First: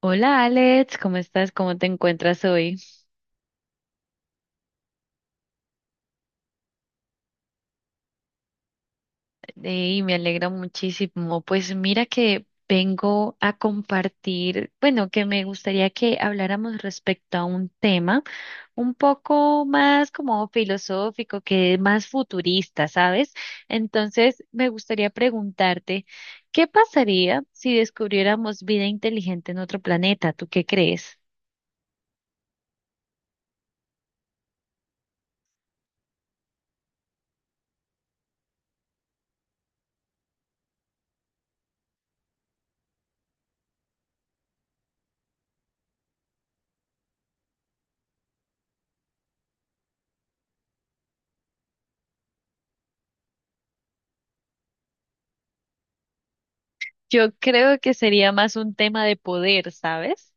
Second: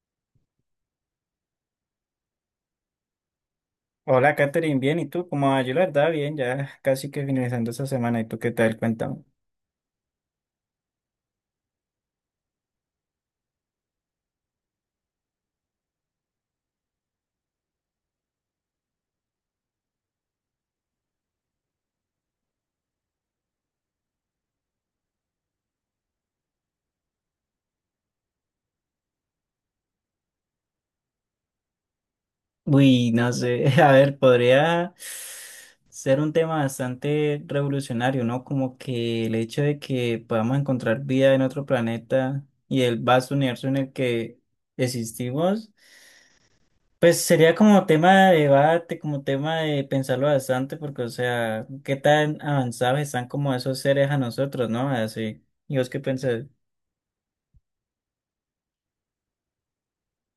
Hola Alex, ¿cómo estás? ¿Cómo te encuentras hoy? Hola, Katherine, bien, ¿y tú? ¿Cómo vas? Yo la verdad, bien, ya casi que finalizando esta semana, ¿y tú qué tal? Cuéntame. Y me alegra muchísimo. Pues mira que vengo a compartir, bueno, que me gustaría que habláramos respecto a un tema un poco más como filosófico, que más futurista, ¿sabes? Entonces, me gustaría preguntarte, ¿qué pasaría si descubriéramos vida inteligente en otro planeta? ¿Tú qué crees? Uy, no sé, a ver, podría ser un tema bastante revolucionario, ¿no? Como que el hecho de que podamos encontrar vida en otro planeta y el vasto universo en el que existimos, pues sería como tema de debate, como tema de pensarlo bastante, porque, o sea, qué tan avanzados están como esos seres a nosotros, ¿no? Así, ¿y vos qué pensás? Yo creo que sería más un tema de poder, ¿sabes?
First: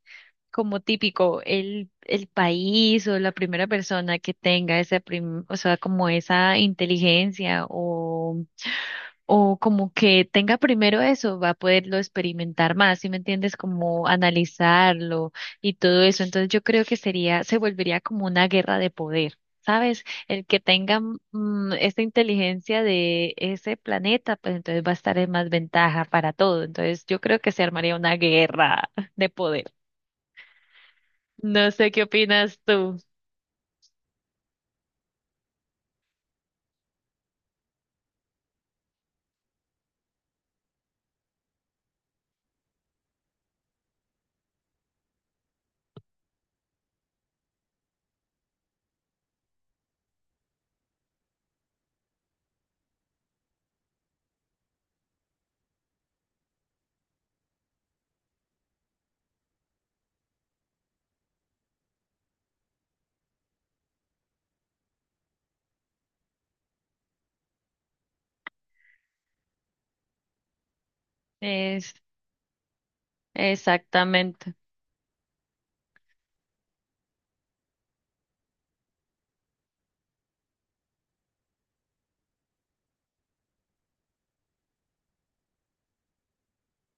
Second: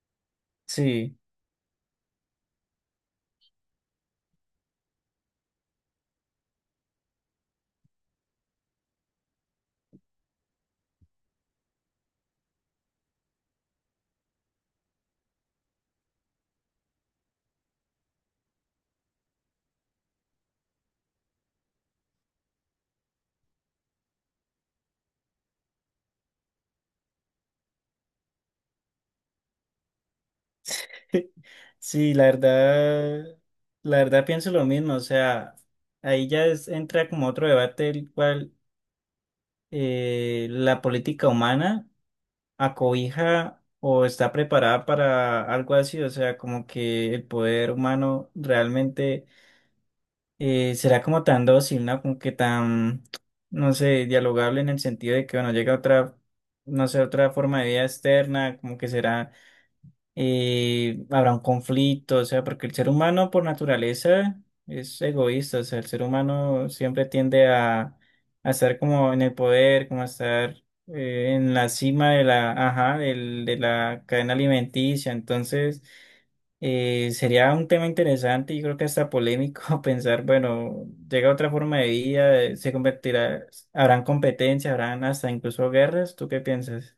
Como Sí. típico, el país o la primera persona que tenga esa o sea, como esa inteligencia o como que tenga primero eso, va a poderlo experimentar más, ¿sí me entiendes? Como analizarlo y todo eso. Entonces yo creo que sería, se volvería como una guerra de poder. ¿Sabes? El que tenga esa inteligencia de ese planeta, pues entonces va a estar en más ventaja para todo. Entonces yo creo que se armaría una guerra de poder. No sé qué Sí, opinas tú. La verdad pienso lo mismo, o sea, ahí entra como otro debate el cual la política humana acobija o está preparada para algo así, o sea, como que el poder humano realmente será como tan dócil, ¿no? Como que tan, no sé, dialogable en el sentido de que, bueno, llega otra, no sé, otra forma de vida externa, como que será habrá un conflicto, o sea, porque el ser humano por naturaleza es egoísta, o sea, el ser humano siempre tiende a estar como en el poder, como a estar en la Es cima de la, ajá, de la cadena exactamente. alimenticia, entonces sería un tema interesante y creo que hasta polémico pensar, bueno, llega otra forma de vida, se convertirá, habrán competencia, habrán hasta incluso guerras, ¿tú qué piensas?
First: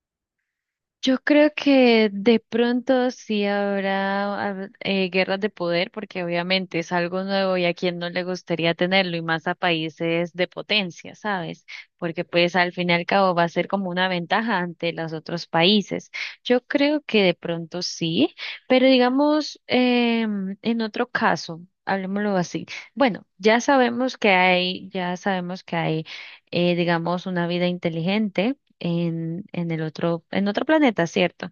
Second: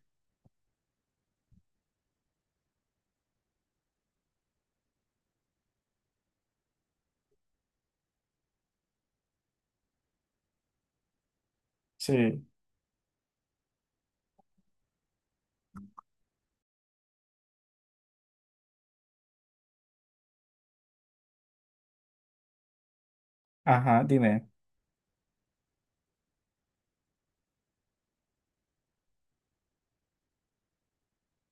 Yo creo que de pronto sí habrá guerras de poder, porque obviamente es algo nuevo y a quien no le gustaría tenerlo, y más a países de potencia, ¿sabes? Porque Sí. pues al fin y al cabo va a ser como una ventaja ante los otros países. Yo creo que de pronto sí, pero digamos, en otro caso, hablemoslo así. Bueno, ya Ajá, sabemos que dime. hay, ya sabemos que hay, digamos, una vida inteligente en, en otro planeta, ¿cierto?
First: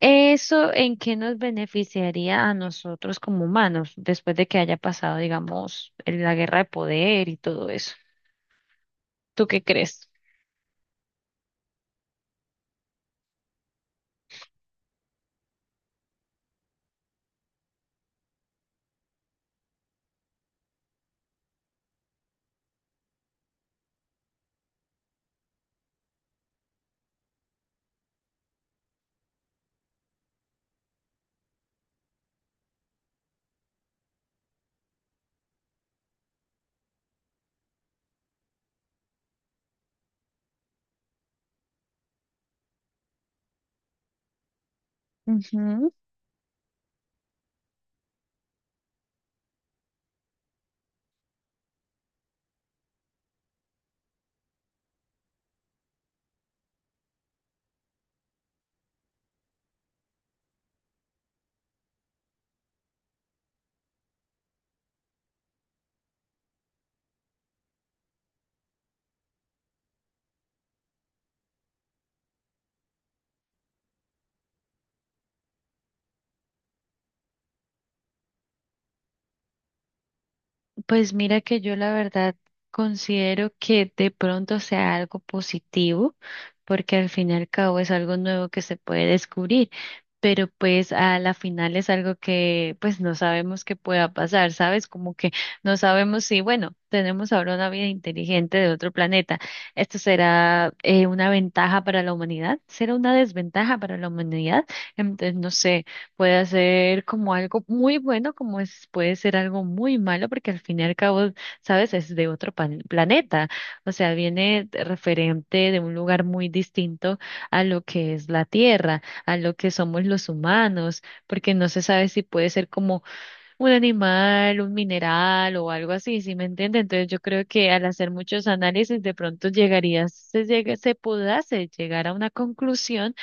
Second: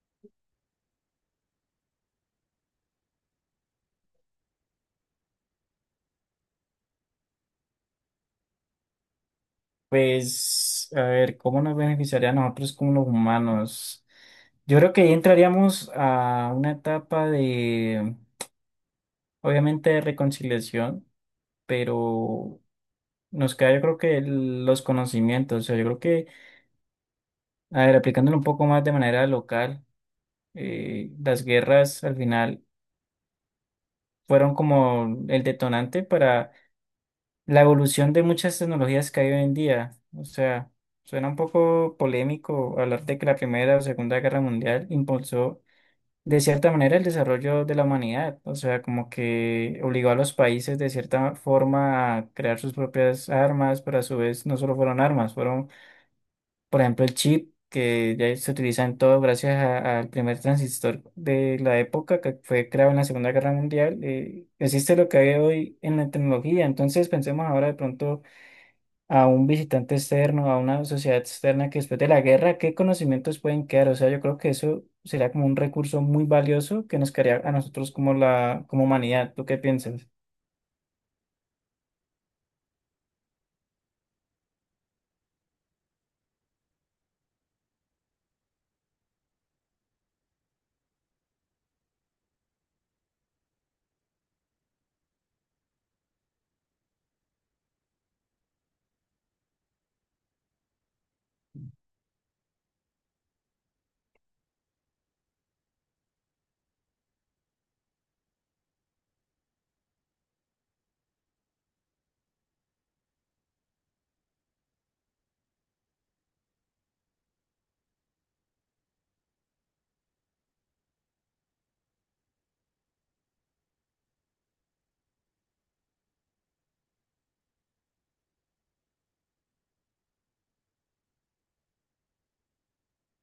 ¿Eso en qué nos beneficiaría a nosotros como humanos después de que haya pasado, digamos, la guerra de poder y todo eso? ¿Tú qué crees? Pues, a ver, ¿cómo nos beneficiaría a nosotros como los humanos? Yo creo que ahí entraríamos a una etapa de, obviamente, de reconciliación, pero nos queda, yo creo que los conocimientos, o sea, yo creo que, a ver, aplicándolo un poco más de manera local, las guerras al final fueron como el detonante para la evolución de muchas tecnologías que hay hoy en día. O sea, suena un poco polémico hablar de que la Primera o Segunda Guerra Mundial impulsó de cierta manera el desarrollo de la humanidad. O sea, como que obligó a los países de cierta forma a crear sus propias armas, pero a su vez no solo fueron armas, fueron, por ejemplo, el chip, que ya se utiliza en todo gracias al primer transistor de la época que fue creado en la Segunda Guerra Mundial. Existe lo que hay hoy en la tecnología, entonces pensemos ahora de pronto a un visitante externo, a una sociedad externa que después de la guerra, ¿qué conocimientos pueden quedar? O sea, yo creo que eso sería como un recurso muy valioso que nos quedaría a nosotros como la, como humanidad. ¿Tú qué piensas? Pues mira que yo la verdad considero que de pronto sea algo positivo, porque al fin y al cabo es algo nuevo que se puede descubrir, pero pues a la final es algo que pues no sabemos qué pueda pasar, ¿sabes? Como que no sabemos si, bueno, tenemos ahora una vida inteligente de otro planeta. ¿Esto será una ventaja para la humanidad? ¿Será una desventaja para la humanidad? Entonces, no sé. Puede ser como algo muy bueno, como es, puede ser algo muy malo, porque al fin y al cabo, sabes, es de otro planeta. O sea, referente de un lugar muy distinto a lo que es la Tierra, a lo que somos los humanos, porque no se sabe si puede ser como un animal, un mineral o algo así, ¿sí me entiende? Entonces yo creo que al hacer muchos análisis, de pronto se podase llegar a una conclusión,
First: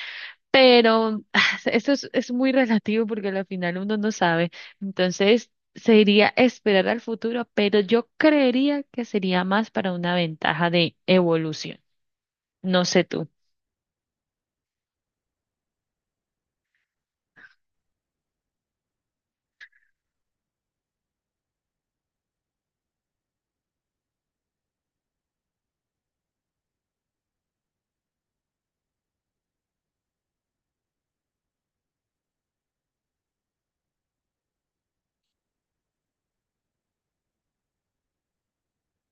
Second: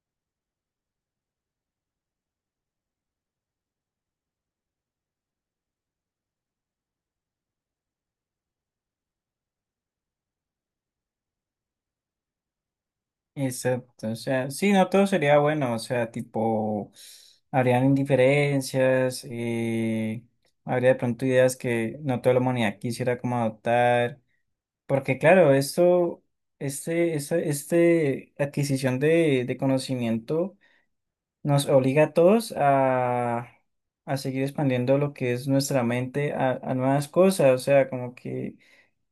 pero es muy relativo porque al final uno no sabe. Entonces, sería esperar al futuro, pero yo creería que sería más para una ventaja de evolución. No sé tú. Exacto, o sea, sí, no todo sería bueno, o sea, tipo, habrían indiferencias, habría de pronto ideas que no toda la humanidad quisiera como adoptar, porque claro, esto, este, esta, este adquisición de conocimiento nos obliga a todos a seguir expandiendo lo que es nuestra mente a nuevas cosas, o sea, como que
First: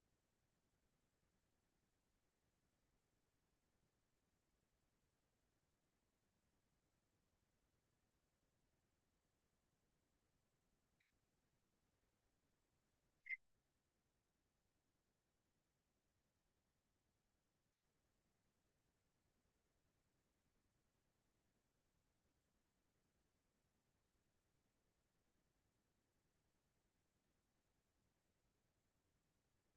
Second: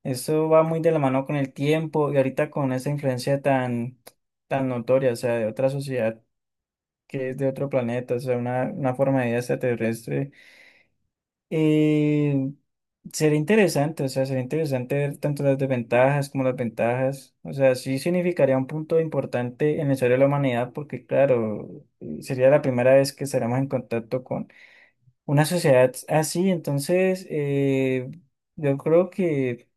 eso va muy de la mano con el tiempo y ahorita con esa influencia tan, tan notoria, o sea, de otra sociedad que es de otro planeta, o sea, una forma de vida extraterrestre. Eh, Sería interesante, o sea, sería interesante ver tanto las desventajas como las ventajas. O sea, sí significaría un punto importante en la historia de la humanidad, porque claro, sería la primera vez que estaremos en contacto con una sociedad así. Entonces, yo creo que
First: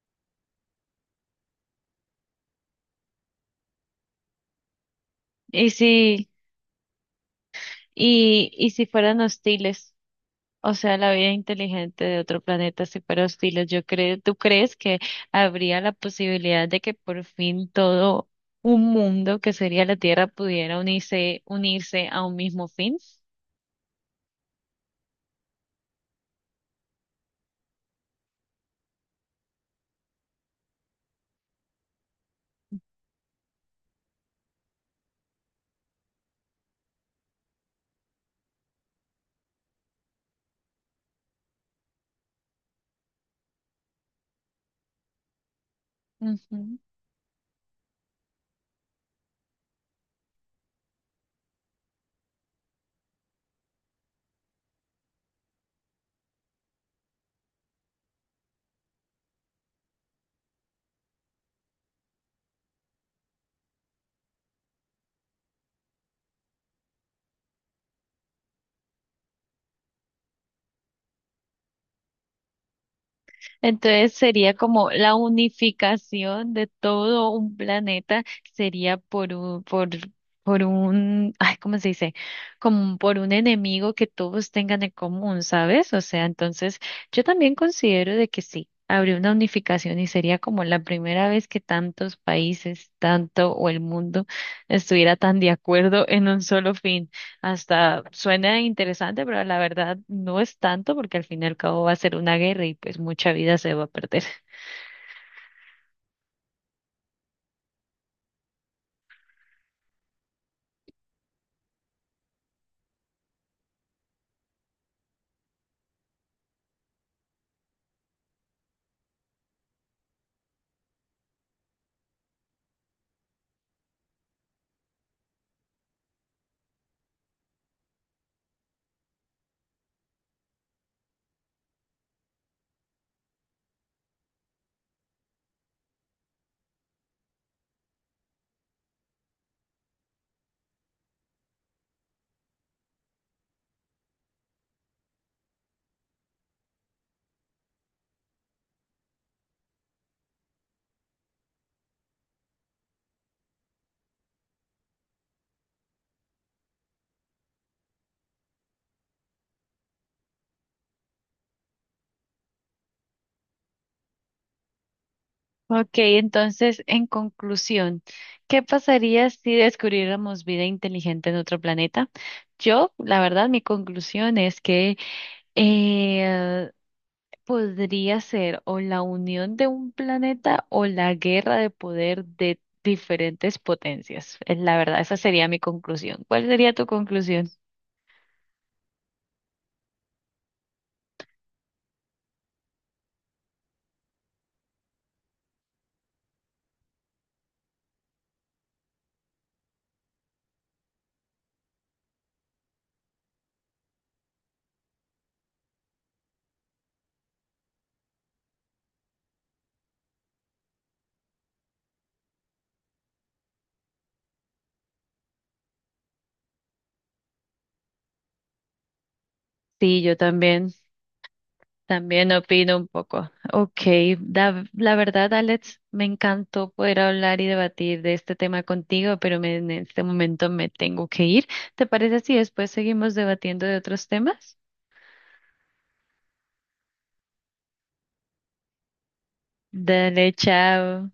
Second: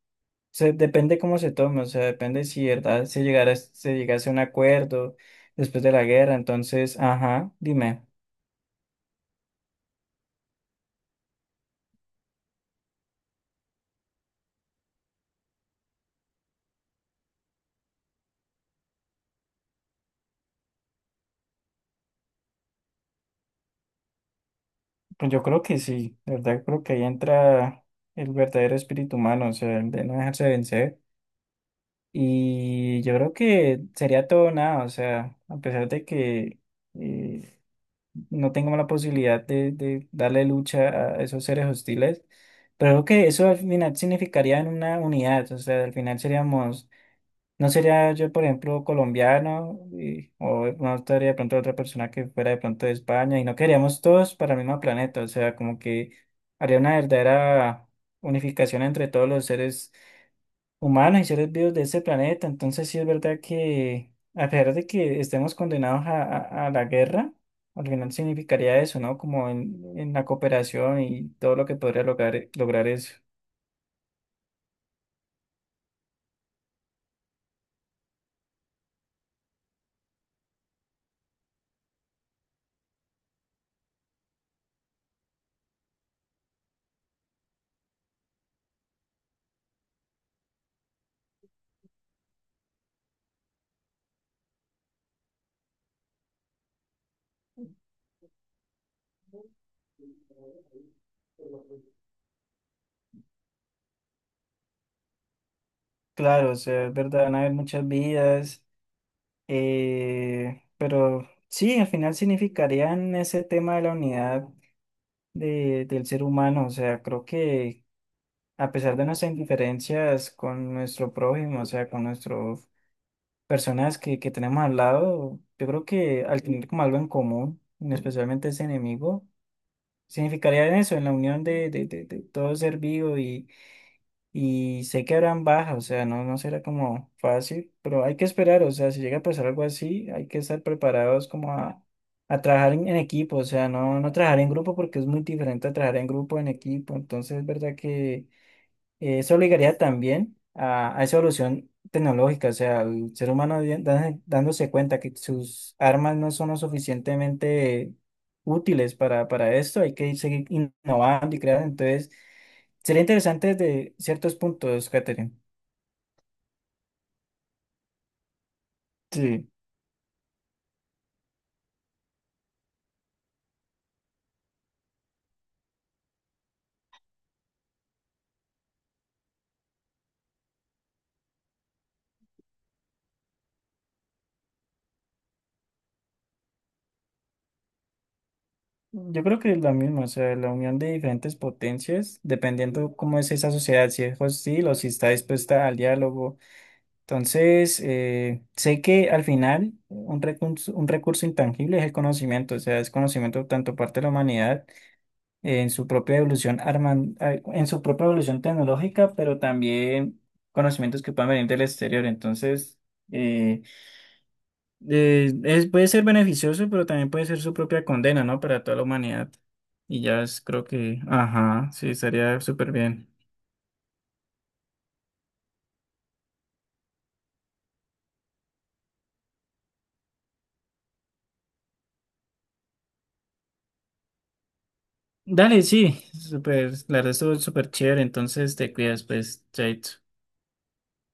se, depende cómo se tome, o sea, depende si verdad se llegara, se llegase a un acuerdo Y después de la si, guerra. Entonces, ajá, dime. Y si fueran hostiles, o sea, la vida inteligente de otro planeta, si fuera hostiles, yo creo, ¿tú crees que habría la posibilidad de que por fin todo un mundo que sería la Tierra pudiera unirse a un mismo fin? Pues yo creo que sí, de verdad creo que ahí entra el verdadero espíritu humano, o sea, el de no dejarse vencer. Y yo creo que sería todo o nada, o sea, a pesar de que eh, no tengamos la posibilidad de darle lucha a esos seres hostiles, pero creo que eso al final significaría en una unidad, o sea, al final Ujú. seríamos no sería yo, por ejemplo, colombiano, o no estaría de pronto otra persona que fuera de pronto de España, y no queríamos todos para el mismo planeta, o sea, como que haría una verdadera unificación entre todos los seres humanos y seres vivos de ese planeta. Entonces, sí es verdad que, a pesar de que estemos condenados a, a la guerra, al final significaría eso, ¿no? Como en la cooperación y todo lo que podría lograr, lograr eso. Entonces sería como la unificación de todo un planeta, sería por un, ay, ¿cómo se dice? Como por un enemigo que todos tengan en común, ¿sabes? O sea, entonces yo también considero de que sí, habría una unificación y sería como la primera vez que tantos países, tanto o el mundo estuviera tan de acuerdo en un solo fin. Hasta suena interesante, pero la verdad no es tanto porque al fin y al cabo va a ser una guerra y pues mucha vida se va a perder. Claro, o sea, es verdad, van a haber muchas vidas. Pero sí, al final significarían ese tema de la unidad del ser humano. O sea, creo que a pesar de nuestras indiferencias con nuestro prójimo, o sea, con nuestras personas que tenemos al lado, yo creo que al tener como algo en común, y especialmente ese enemigo, significaría en eso, en la unión de todo ser vivo y sé que habrán bajas, o sea, no, no será como fácil, pero hay que esperar, o sea, si llega a pasar algo así, hay que estar preparados como a trabajar en equipo, o sea, no, no trabajar en grupo porque es muy diferente a trabajar en grupo, en equipo, entonces es verdad que eso obligaría también a esa evolución tecnológica, o sea, el ser humano dándose cuenta que sus armas no son lo suficientemente útiles para esto, hay que seguir innovando y creando. Entonces, sería interesante desde ciertos puntos, Catherine. Ok, entonces, en conclusión, ¿qué pasaría Sí, si descubriéramos vida inteligente en otro planeta? Yo, la verdad, mi conclusión es que eh, podría ser o la unión de un planeta o la guerra de poder de diferentes potencias. Es la verdad, esa sería mi conclusión. ¿Cuál sería tu conclusión? yo creo que es la misma, o sea, la unión de diferentes potencias, dependiendo cómo es esa sociedad, si es hostil o si está dispuesta al diálogo. Entonces, sé que al final un recurso intangible es el conocimiento, o sea, es conocimiento tanto parte de la humanidad en su propia evolución en su propia evolución tecnológica, pero también conocimientos que puedan venir del exterior. Entonces, eh, puede ser beneficioso, pero también puede ser su propia condena, ¿no? Para toda la humanidad. Sí, Y yo ya creo también. que, ajá, sí, También estaría súper opino un bien. poco. Ok, la verdad, Alex, me encantó poder hablar y debatir de este tema contigo, pero en este momento me tengo que ir. ¿Te parece si después seguimos debatiendo de otros temas? Dale, sí, súper, la verdad estuvo súper chévere, entonces te cuidas, pues, chaito. Dale, chao.